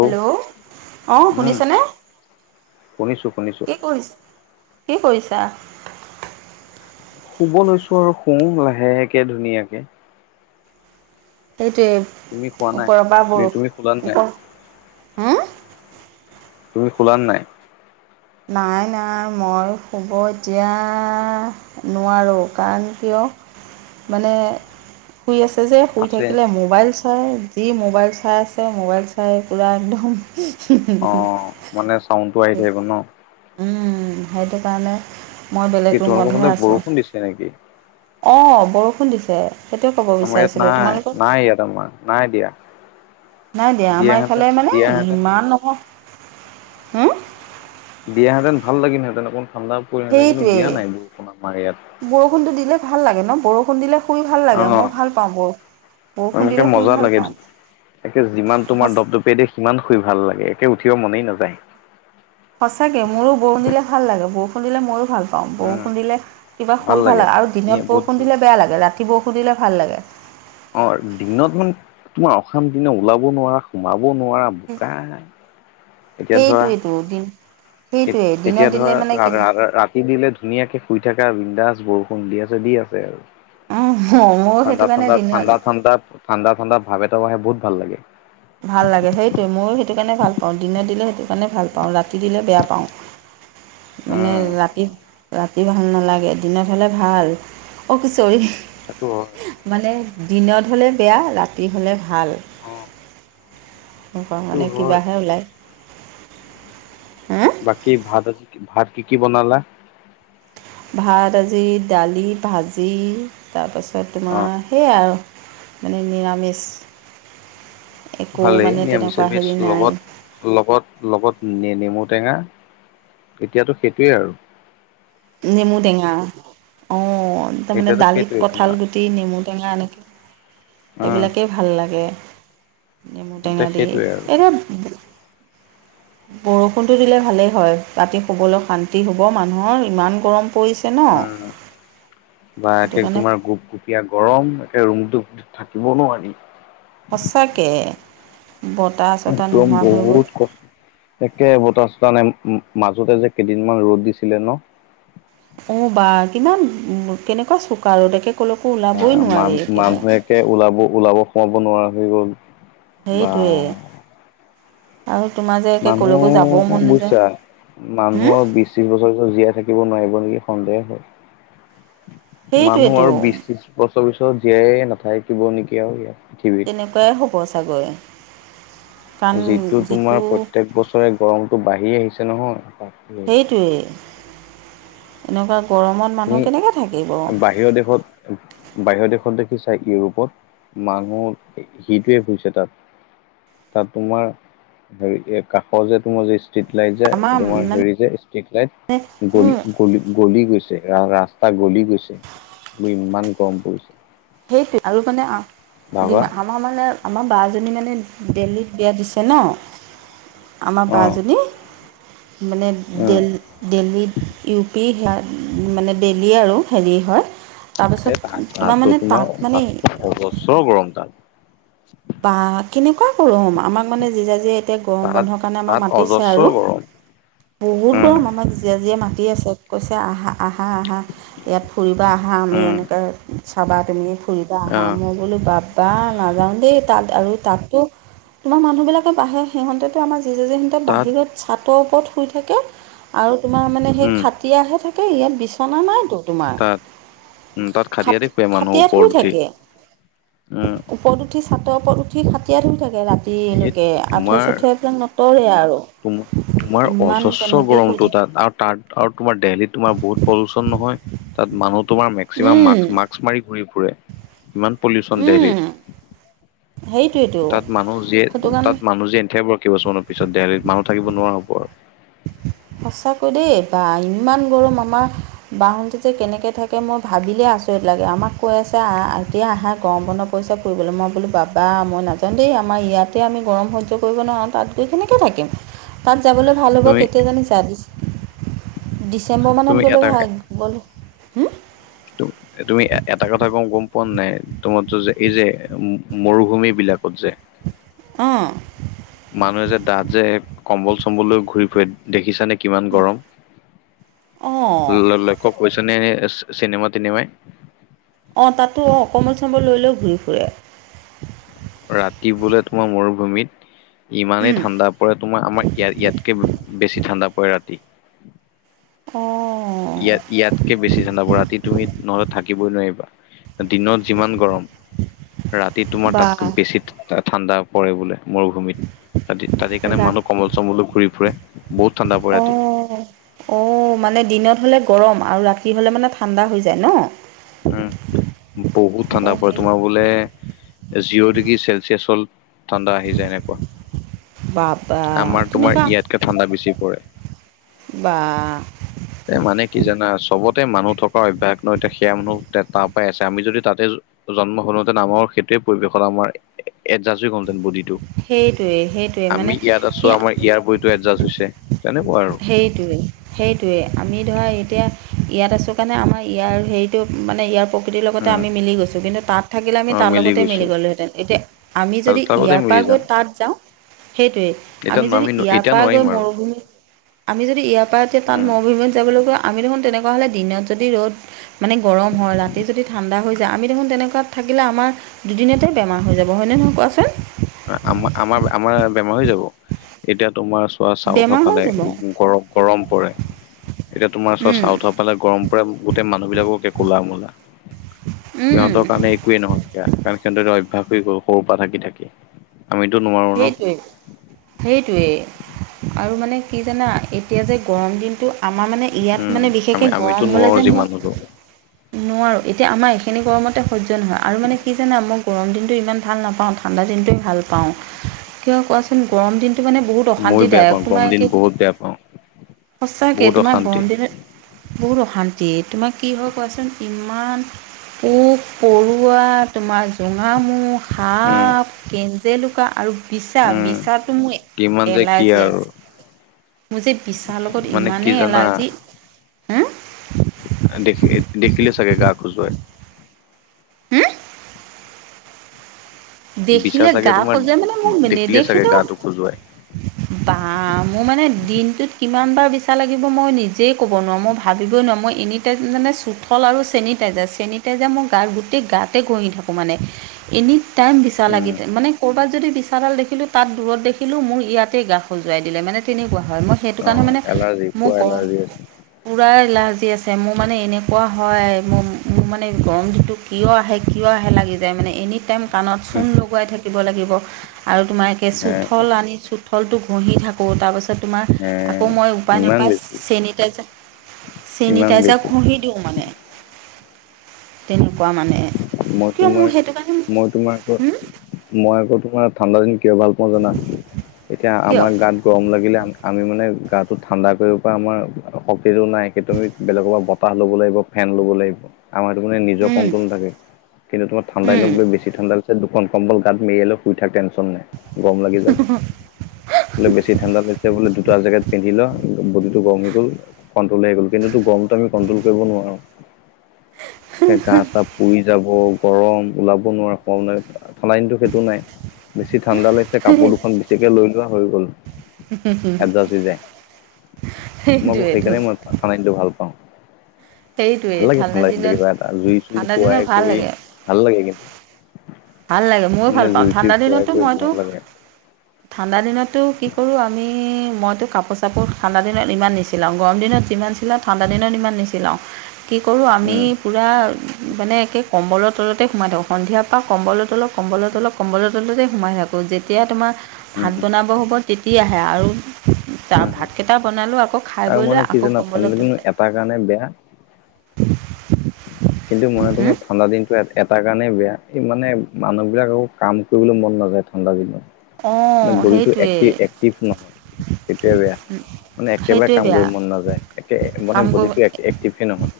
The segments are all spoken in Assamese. হেল্ল! অঁ, উম শুনিছনে? শুনিছো শুনিছো কি কৰি কি কৰিছা? শুব লৈছো আৰু। শুৱোঁ লাহেকে ধুনীয়াকে। তুমি শুৱা সেইটোৱে। নাই ওপৰৰ পা তুমি তুমি শুলা বৰষুণ নাই এটুপ হোঁও তুমি শুলানে নাই? নাই, নাই। মই শুব এতিয়া নোৱাৰোঁ। কাৰণ কিয় মানে? শুই আছে যে শুই আছে থাকিলে, মোবাইল- চাই, যি মোবাইল চাই আছে। মোবাইল চাই পূৰা একদম অ ওঁহো-ওহো মানে চাউণ্ডটো আহি থাকিব ন? উম, সেইটো কাৰণে। মই বেলেগ কি তোমালোকৰ ৰুমতহে ফালে আছোঁ বৰষুণ দিছে নেকি? অঁ বৰষুণ দিছে। সেইটোৱে ক'ব আমাৰ ইয়াত বিচাৰিছিলোঁ নাই, তোমালোকক নাই ইয়াত আমাৰ নাই দিয়া। নাই দিয়া, আমাৰ দিয়াহেঁতেন এইফালে মানে দিয়াহেঁতেন ইমান নহয় হুম, দিয়া হেঁতেন ভাল লাগিল হেঁতেন অকণ ঠাণ্ডা পৰিল হেঁতেন কিন্তু দিয়া নাই সেইটোৱেই অকণ আমাৰ ইয়াত। বৰষুণটো দিলে ভাল লাগে ন' বৰষুণ দিলে শুই ভাল অ লাগে ম'ও ভাল পাওঁ বৰষ বৰষুণ এনেকে দিলে শুই মজা ভাল লাগে পাওঁ। একে যিমান তোমাৰ দপদপিয়াকে দিয়ে, সিমান শুই ভাল লাগে। একে উঠিব মনেই নাযায়। সঁচাকে মোৰো বৰুষণ দিলে ভাল লাগে, বৰষুণ দিলে মইও ভাল অঁহ উম বৰষুণ দিলে কিবা শুই ভাল লাগে, আৰু দিনত ধুনীয়া বহুত বৰষুণ ভাল দিলে বেয়া লাগে। ৰাতি বৰষুণ দিলে ভাল লাগে। অঁ দিনত মানে তোমাৰ অশান্তি নে ওলাব নোৱাৰা, সোমাব নোৱাৰা বোকা সেইটেৱেটো, দিন এ সেইটোৱে দিনত এতিয়া ধৰা দিলে মানে ৰাধা ৰাধ ৰা যি দিলে ধুনীয়াকে শুই থাকা বিন্দাজ বৰষুণ দি আছে দি আছে আও। কেনে ময়ো ঠাণ্ডা সেইটো কাৰণে ঠাণ্ডা, দিনত ঠাণ্ডা ঠাণ্ডা, ঠাণ্ডা ঠাণ্ডা ভাৱ এটাও আহে বহুত ভাল লাগে। ভাল লাগে সেইটোৱেই ময়ো সেইটো কাৰণে ভাল পাওঁ, দিনত দিলে সেইটো কাৰণে ভাল পাওঁ। ৰাতি দিলে বেয়া পাওঁ। মানে উম ৰাতি, ৰাত ৰাতি ভাল নালাগে, দিনত হ'লে ভাল। অ'হ‌ কি চৰি সেটো হয় মানে দিনত হ'লে বেয়া, ৰাতি হ'লে ভাল। অঁহ নকা মানে কিবাহে ওলায়। হা বাকী ভাত আজি, ভাত কি কি বনালা? ভাত আজি দালি, ভাজি তাপাছত অ তোমাৰ সেইয়া আৰু মানে নিৰামিষ। একো ভালেই মানে নিৰামিষে তেনেকুৱা ভেজ হেৰি নাই। লগত লগত লগত নে নেমু টেঙা, এতিয়াতো সেটোৱে আৰু নেমু টেঙা, অ' তামানে এতিয়াতো দালিত সেইটোৱে কঁঠাল তোমাৰ গুট টি নেমু টেঙা, এনেকে উম সেইবিলাকেই ভাল লাগে। নেমু এতিয়া টেঙা দি। সেইটোৱে আৰু এদে বৰষুণটো দিলে ভালেই হয়। ৰাতি শুবলৈ শান্তি হ'ব মানুহৰ, ইমান গৰম পৰি উম, বা সেইটো আকিৰ কাৰণে তোমাৰ গোপ গোপ কিয়া গৰম, একে ৰুমটোত থাকিব নোৱাৰি। সঁচাকে, বতাহ চতাহ একদম নোহোৱা হৈ গ'ল। বহুত কষ্ট একে বতাহ চতাহ নাই, ও মাজতে যে কেইদিনমান ৰ'দ দিছিলে ন' অঁ বা কিমান ওম কেনেকুৱা চোকা ৰ'দ একে কলৈকো ওলাবই নোৱাৰি একেবাই। কে ওলাব ওলাব সোমাব নোৱাৰা হৈ গ'ল। বা সেইটোৱে আৰু তোমাৰ যে একে ক'লৈকো যাবও মানুহ মন নাযায় বুইছা হুম মানুহৰ বিচ বেছি বছৰ বছৰো জীয়াই থাকিব নোৱাৰিব নিকি সন্দেহ হয়। মানুহ সেইটোৱেতো আৰু বিশ ত্ৰিশ বছৰ পিছত জীয়াই নাথাকিব নেকি আৰু ইয়াত পৃথিৱীত। তেনেকুৱাই হ'ব চাগৈ। যিটো তোমাৰ প্ৰত্যেক বছৰে গৰমটো বাঢ়ি আহিছে নহয়, সেইটোৱেই এনেকোৱা গৰমত মানুহ তুমি, কেনেকৈ থাকিব বাহিৰৰ দেশত বাহিৰৰ দেশত দেখিচা ইউৰোপত মানুহ সি সিটোৱে ফুৰিছে তাত। তাত তোমাৰ হেৰি এই কাষৰ যে তোমাৰ যে ষ্টিট লাইট যে আমাৰ তোমাৰ হেৰি যে ষ্ট্ৰিট লাইট, গল মানে গলি গলি গৈছে। ৰা ৰাস্তা গলি গৈছে, তোৰ ইমান গৰম পৰিছে। সেইটো আৰু মানে আ ভাবা ডিমা আ মাৰ মানে আমাৰ বাজনী মানে দেল্লীত বিয়া দিছে ন। আমাৰ অ বাজনী মানে উম দেল্ল দেল্লীত, ইউ পি সেয়া মানে দেল্লী আৰু হেৰি হয়। তাৰপাছত তোমাৰ মানে তাত আমাৰ মানে তাত অজস্ৰ গৰম তাত। বা কেনেকোৱা গৰম আমাক মানে জীজাজিয়ে এতিয়া গৰম তাত বন্ধৰ কাৰণে তাত আমাক মাতিছে অজস্ৰ আৰু। গৰম বহুত উম গৰম, আমাক জীজাজিয়ে মাতি আছে। কৈছে আহা, আহা আহা ইয়াত ফুৰিবা আহা আমি উম এনেকৈ চাবা তুমি ফুৰিবা আহা, আহ মই বোলো বাপ্পা নাযাওঁ দেই তাত আৰু তাততো তোমাৰ মানুহবিলাকে বাহে সিহঁতেতো আমাৰ জীজাজীহতে তাত বাহিৰত ছাটৰ ওপৰত শুই থাকে আৰু তোমাৰ মানে সেই উম খাটিয়াহে থাকে ইয়াত বিচনা নাইতো। তোমাৰ, তাত উম তাত খাটিয়াতে খাট শুৱে মানুহ খাটিয়াত ওপৰত শুই উঠি থাকে। উম ওপৰত উঠি চাটৰ ওপৰত উঠি খাটিয়াত শুই থাকে সেই ৰাতিলৈকে আঠুৱা - তোমাৰ চাঠুৱা এইবিলাক নটৰে আৰু। তোম তোমাৰ ইমান অজস্ৰ তেনেকেই শুই গৰমটো থাকে তাত আৰু তাৰ আৰু তোমাৰ দেলহীত তোমাৰ বহুত পলিওশন নহয় তাত মানুহ তোমাৰ মেক্সিমাম উম। মাৰ্ক্স মাৰ্ক আক্স মাৰি ঘুৰি ফুৰে ইমান পলিওশন দেলহীত। সেইটোৱেটো। এত তাত মানুহ যে [unintelligible] কেইবছৰমানৰ পিছত দেলহীত মানুহ থাকিব নোৱাৰা হ'ব আৰু। সঁচাকৈ দেই, বা ইমান গৰম আমাৰ বাহতেটো কেনেকে থাকে মই ভাবিলেই আচৰিত লাগে, আমাক কৈ আছে আহ এতিয়া আহা গৰম বন্ধ পৰিছে কৰিবলৈ, মই বোলো বাবা মই নাজাওন দেই আমাৰ ইয়াতে আমি গৰম সহ্য কৰিব নোৱাৰোঁ তাত গৈ কেনেকে থাকিম। তাত যাবলৈ ভাল হ'ব তুমি কেতিয়া জানিছা? ডিচ ডিচেম্বৰ তুমি মানত গ'লে এটা ভাল। বলো, হুম? [unintelligible] এ তুমি এ এটা কথা কওঁ গম পোৱা নাই তোমাৰটো যে এই যে ম মৰুভূমিবিলাকত যে অঁ। মানুহে যে তাত যে কম্বল - চম্বল লৈ ঘূৰি ফুৰে। দেখিছানে কিমান গৰম? অঁ ল ল লক্ষ্য কৰিছানে চি চিনেমা তিনিমাই অঁ তাতো অ কম্বল- চম্বল লৈ লৈ ঘূৰি ফুৰে। ৰাতি বোলে তোমাৰ মৰুভূমিত ইমানেই উম, ঠাণ্ডা পৰে তোমাৰ আমাৰ ইয়াত ইয়াতকে বেছি ঠাণ্ডা পৰে ৰাতি। অঁ ইয়াত ইয়াতকে বেছি ঠাণ্ডা পৰা ৰাতি তুমি নহ'লে থাকিবই নোৱাৰিবা। দিনত যিমান গৰম, ৰাতি তোমাৰ বা তাতকৈ বেছি ঠা টা ঠাণ্ডা পৰে বোলে। মৰুভূমিত ৰাতি তাত সেইকাৰণে ৰাতি মানুহ কম্বল চম্বল লৈ ঘূৰি ফুৰে বহুত ঠাণ্ডা পৰে ৰাতি। অ মানে দিনত হলে গৰম আৰু ৰাতি হলে মানে ঠাণ্ডা হৈ যায় ন? উম, বহুত ঠাণ্ডা অঁ পৰে সেই তোমাৰ বোলে জিৰ' ডিগ্ৰী চেলচিয়াছ হল ঠাণ্ডা আহি যায় এনেকোৱা, বাবা আমাৰ তোমাৰ তেনেকুৱা ইয়াতকে ঠাণ্ডা বেছি পৰে। বা। এ মানে কি জানা চবতে মানুহ থকা অভ্যাস ন' এতিয়া মানুহ তাৰ পৰাই আছে। আমি যদি তাতে জন্ম হলোঁ হেতেন আমাৰো সেইটোৱে পৰিৱেশত আমাৰ এডজাষ্ট হৈ গ'ল হেঁতেন বডীটো। সেইটোৱে সেইটোৱে আমি মানে ইয়াত আছো কি আমাৰ ইয়াৰ বডীটো এডজাষ্ট হৈছে। তেনেকুৱা আৰু সেইটোৱেই। সেইটোৱে, আমি ধৰা এতিয়া ইয়াত আছোঁ কাৰণে আমাৰ ইয়াৰ হেৰিটো মানে ইয়াৰ প্ৰকৃতিৰ লগতে উম আমি মিলি গৈছোঁ। কিন্তু তাত থাকিলে অ আমি তাৰ লগতেই গৈছো মিলি গলো হেঁতেন। এতিয়া আমি যদি তাৰ লগতে ইয়াৰ মিলি পৰা গৈ যাম তাত যাওঁ সেইটোৱে, এতিয়া আমি ন- যদি ন- ইয়াৰ এতিয়া পৰা নোৱাৰিম গৈ আৰু মৰুভূমি আমি যদি ইয়াৰ পৰা এতিয়া তাত উম মৰুভূমিত যাবলৈ গৈ আমি দেখোন তেনেকুৱা হ'লে দিনত যদি ৰ'দ মানে গৰম হয়। ৰাতি যদি ঠাণ্ডা হৈ যায় আমি দেখোন তেনেকুৱাত থাকিলে আমাৰ দুদিনতে বেমাৰ হৈ যাব। হয়নে নহয় কোৱাচোন? আমাৰ আমাৰ আমাৰ বেমাৰ হৈ যাব। এতিয়া তোমাৰ পুৰা চাউথৰ বেমাৰ হৈ ফালে যাব গৰম গৰম পৰে। এতিয়া তোমাৰ চোৱা উম, চাউথৰ ফালে গৰম পৰে গোটেই মানুহবিলাকো একে ক'লা মোলা। উম, সিহঁতৰ কাৰণে একোৱেই নহয় সেয়া। কাৰণ সিহঁতৰটো অভ্যাস হৈ গ'ল সৰুৰ পৰা থাকি থাকি। আমিতো নোৱাৰো। ন সেইটোৱে। সেইটোৱেই আৰু মানে কি জানা এতিয়া যে গৰম দিনটো আমাৰ মানে ইয়াত উম মানে বিশেষকে আমি আমিতো গৰম হ'লে নোৱাৰো যে মোৰ যিমান হলেও নোৱাৰো। এতিয়া আমাৰ এইখিনি গৰমতে সহ্য নহয় আৰু মানে কি জানা মই গৰম দিনটো ইমান ভাল নাপাওঁ। ঠাণ্ডা দিনটোৱে ভাল পাওঁ। কিয় কোৱাচোন গৰম দিনটো মানে বহুত ময়ো বেয়া অশান্তিদায়ক, পাওঁ গৰম তোমাৰ দিন কি, বহুত বেয়া পাওঁ সচাকে বহুত তোমাৰ অশান্তি গৰম দিনত বহুত অশান্তি। তোমাক কি হয় কোৱাচোন ইমান পোক-পৰুৱা, তোমাৰ জোঙামু, উম সাপ, কে কেঞ্জেলুকা আৰু বিছা, উম বিছাটো মোৰ কিমান যে কি এলাৰ্জি আৰু আছে। মোৰ যে বিচাৰ লগত মানে কি ইমানেই জানা এলাৰ্জি, হুম? দেখি- লদেখিলে চাগে গা খোজুৱাই। হম? বিছা দেখিলে চাগে গা তোমাৰ খজুৱাই মানে মোক দেখিলে চাগে নেদেখিলেও গাটো খজুৱাই বা মোৰ মানে দিনটোত কিমান বাৰ বিচা লাগিব মই নি জেই ক'ব নোৱাৰো, মই ভাবিবই নোৱাৰো। মই এনে মানে চুঠল আৰু চেনিটাইজাৰ, চেনিটাইজাৰ মই গাৰ গোটেই গাতে ঘঁহি থাকোঁ মানে। এনি টাইম বিচা উম লাগি যায়। মানে ক'ৰবাত যদি বিচাডাল দেখিলোঁ তাত দূৰত দেখিলোঁ মোৰ ইয়াতেই গা সজুৱাই দিলে মানে তেনেকুৱা হয়। মই সেইটো অ কাৰণে মানে এলাৰ্জি মোক পুৰা গ এলাৰ্জি আছে পোৰা এলাৰ্জি আছে। মোৰ মানে এনেকুৱা হয় মোৰ-মোৰ মানে গৰম যিটো কিয় আহে কিয় আহে লাগি যায় মানে এনি টাইম কাণত উম চূণ লগোৱাই থাকিব লাগিব আৰু তোমাৰ একে হে চোঠল আনি চু থলটো ঘঁহি থাকো তাৰ পাছত তোমাৰ হে আকৌ মই উপায় ইমান নাপাই বেছি চেনিটাইজাৰ- ইমান চিনিটাইজাৰ বেছি ঘঁহি দিওঁ মানে তেনেকুৱা মানে। মই কিয় তোমাৰ মোৰ সেইটো কাৰণে মই তোমাৰ আকৌ হ'ম? মই আকৌ তোমাৰ ঠাণ্ডা দিন কিয় ভাল পাওঁ জানা। এতিয়া কিয় আমাৰ গাত গৰম লাগিলে আম আমি মানে গাটো ঠাণ্ডা কৰিব পৰা আমাৰ শক্তিটো নাই সেইটো আমি বেলেগৰ পৰা বত বতাহ ল'ব লাগিব, ফেন ল'ব লাগিব আমাৰতো মানে নিজৰ উম কট্ৰল নাথাকে কিন্তু তোমাৰ ঠাণ্ডা উম দিনত লৈ বেছি ঠাণ্ডা দুখন কম্বল গাত মেৰিয়াই লৈ শুই থাক টেনচন নাই, গৰম লাগি যাব। বোলে বেছি ঠাণ্ডাত আছে বোলে দুটা জেকেট পিন্ধি ল বডিটো গৰম হৈ গ'ল কণ্ট্ৰল আহি গ'ল কিন্তুটো গৰমটো আমি কন্ট্ৰল কৰিব নোৱাৰো। সেই গাছ পুৰি যাব, গৰম ওলাব নোৱাৰা কাৰণে ঠান্দা দিনটো সেইটো নাই, বেছি ঠাণ্ডা লাগিছে কাপোৰ দুখন বেছিকে লৈ লোৱা হৈ গ'ল। এটযাচ হৈ যায়। মই আকৌ সেইটোৱেইটো সেইকাৰণে মই ঠাণ্ডা দিনতো ভাল পাওঁ ভাল সেইটোৱেই লাগে ঠাণ্ডা দিনতো দিনত কিবা এটা জুই ঠাণ্ডা দিনত খোৱাই ভাল কৰি লাগে ভাল লাগে কিন্তু ভাল লাগে ময়ো ভাল মানে পাওঁ জুই চুই ঠাণ্ডা ফুৱাই দিনতটো কৰি মইতো ভাল লাগে ঠাণ্ডা দিনততো কি কৰোঁ আমি মইতো কাপোৰ চাপোৰ ঠাণ্ডা দিনত ইমান নিচিলাওঁ গৰম দিনত যিমান ছিলাও ঠাণ্ডা দিনত ইমান নিছিলাও কি কৰোঁ আমি উম পূৰা মানে একে কম্বলৰ তলতে সোমাই থাকো সন্ধিয়া পা কম্বলৰ তলপ কম্বলৰ তলপ কম্বলৰ তলতেই সোমাই থাকোঁ যেতিয়া তোমাৰ উম ভাত বনাব হ'ব তেতিয়াহে আৰু উম ভাতকেইটা বনাইলৈ আকৌ খাই বৈ লৈ আকৌ কম্বলৰ তলতে তাৰ কাৰণে বেয়া [unintelligible] কিন্তু ময়টো মই ঠাণ্ডা দিনটো এট এটা কাৰণেই বেয়া এই মানে মানুহবিলাকৰ একো কাম কৰিবলে মন নাযায় ঠাণ্ডা দিনত মানে অঁ বডিটো সেইটোৱে এক্টি এক্টিভ নহয়। সেইটোয়ে বেয়া মানে একেবাৰে সেইটোৱে কাম বেয়া কৰিব মন নাযায় একে মানে কাম কৰিব বডিটো এক এক ক্টিভে নহয়।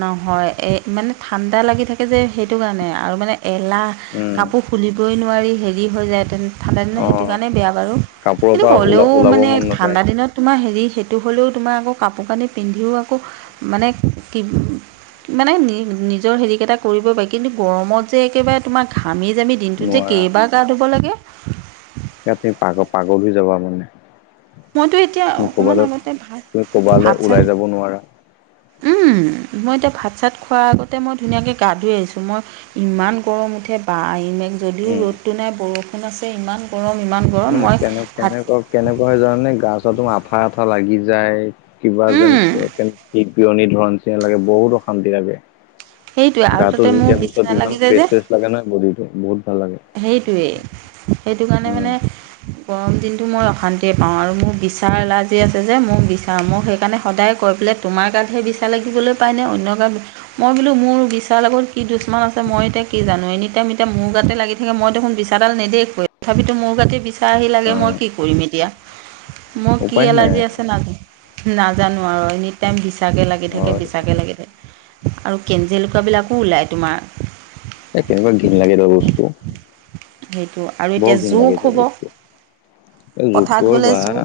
নহয় এ মানে ঠাণ্ডা লাগি থাকে যে সেইটো কাৰণে আৰু মানে এলাহ উম কাপো খুলিবই নোৱাৰি হেৰি হৈ যায়তেন ঠাণ্ডা দিনত অ সেইটো কাৰণে বেয়া বাৰু কাপোৰৰ কিন্তু পৰা ওলা হ'লেও ওলাব মানে মন নাযায় ঠাণ্ডা দিনত তোমাৰ হেৰি সেইটো হ'লেও তোমাৰ আকৌ কাপোৰ কানি পিন্ধিও আকৌ মানে কিব মানে নি নিজৰ হেৰিকেইটা কৰিব পাৰি, কিন্তু গৰমত যে একেবাৰে তোমাৰ ঘামি জামি দিনটোত যে নোৱাৰা কেইবাৰ গাধুব লাগে। ইয়াত পাগ পাগল হৈ যাবা মানে। মইতো এতিয়া তুমি অকণমান কবালে আগতে ভাত তুমিও কবালে ভাত চাত ওলাই যাব নোৱাৰা। উম মই এতিয়া ভাত চাত খোৱাৰ আগতে মই ধুনীয়াকে গা ধুই আহিছোঁ মই ইমান গৰম উঠে বা যদিও উম ৰ'দতটো নাই বৰষুণ আছে ইমান গৰম ইমান গৰম মানে মই কেনে ভাত কেনেকুৱা কেনেকুৱা হয় জানানে গা চা ধু আঠা আঠা লাগি যায় কিবা যেন উম, কেন পিয়নী ধৰা নিছিনা লাগে বহুত অশান্তি লাগে সেইটোৱে আৰু গাটো তাতে ধুই মোৰ দিয়াৰ বিচনা পিছত ইমান লাগি ফ্ৰেছ-চ্ৰেছ লাগে নহয় বডিটো বহুত ভাল লাগে। সেইটোৱে সেইটো কাৰণে উম মানে গৰম দিনটো মই অশান্তিয়ে পাওঁ আৰু মোৰ বিচাৰ এলাৰ্জি আছে যে মই বিচাৰ মোক সেইকাৰণে সদায় কৈ পেলাই তোমাৰ গাতহে বিচা লাগিবলৈ পায়নে অন্য গাত মই বোলো মোৰ বিচাৰ লগত কি দুশ্মন আছে মই এতিয়া কি জানো, এনিটাইম এতিয়া মোৰ গাতে লাগি থাকে মই দেখোন বিছাডাল নেদেখুৱে তথাপিতো মোৰ গাতেই বিচা আহি অ লাগে মই কি কৰিম এতিয়া? মোৰ কি উপায় নাই এলাৰ্জি আছে নাজ নাজানো আৰু ইনে টাইম বিচাকে লাগি থাকে, হয় বিচাকে লাগি থাকে আৰু কেঞ্জেলুকুৱাবিলাকো ওলায় তোমাৰ একেবাৰে ঘৃন লাগে এইটো বস্তু। সেইটো আৰু এতিয়া বৰ ঘিন জোক লাগে এইটো হ'ব বস্তু, এই পথাৰত জোকটো আৰু গ'লে বা। জোক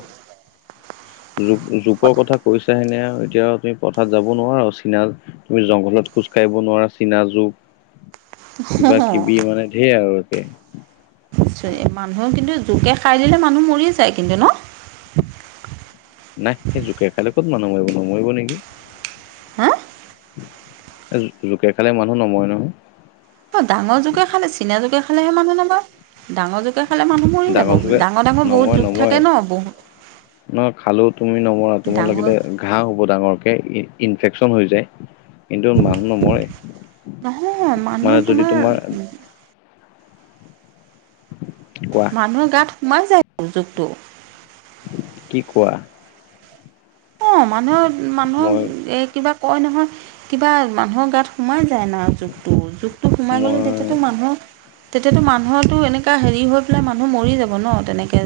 জু-জোকৰ কথা কৈছা হেনে আৰু এতিয়া তুমি পথাৰত যাব নোৱাৰা চিনা তুমি জংঘলত খোজ কাঢ়িব নোৱাৰা চিনা জোক। কিবা কিবি মানে ঢেৰ আৰু একে। মানুহেও কিন্তু জোকে খাই দিলে মানুহ মৰি যায় কিন্তু ন'? নাই, সেই জোকে খালে ক'ত মানুহ মাৰিব নমৰিব নেকি? হা? জোকে খালে মানুহ নমৰে নহয়। অ', ডাঙৰ জোকে খালে চিনা জোকে খালেহে মানুহ নমৰে, ডাঙৰ জোকে খালে মানুহ মৰি যাব জোকে ডাঙৰ ডাঙৰ নমৰে বহুত জোক নমৰে। থাকে ন' বহুত নহয় খালেও তুমি নমৰা, তোমাৰ ডাঙৰ লাগিলে ঘাঁহ হ'ব ডাঙৰকে ইনফেকচন হৈ যায়। কিন্তু মানুহ নহয় নমৰে। মানুহ মানে যদি তোমাৰ কোৱা? মানুহৰ গাত সোমাই যায়টো জোকটো। কি কোৱা? অ', মানুহৰ মই মানুহক এ কিবা কয় নহয় কিবা মানুহৰ গাত সোমাই যায় না জোকটো, জোক টো সোমাই গ'লে মই তেতিয়াতো মানুহক তেতিয়াতো মানুহৰো এনেকুৱা হেৰি হৈ পেলাই মানুহ মৰি যাব ন' তেনেকে।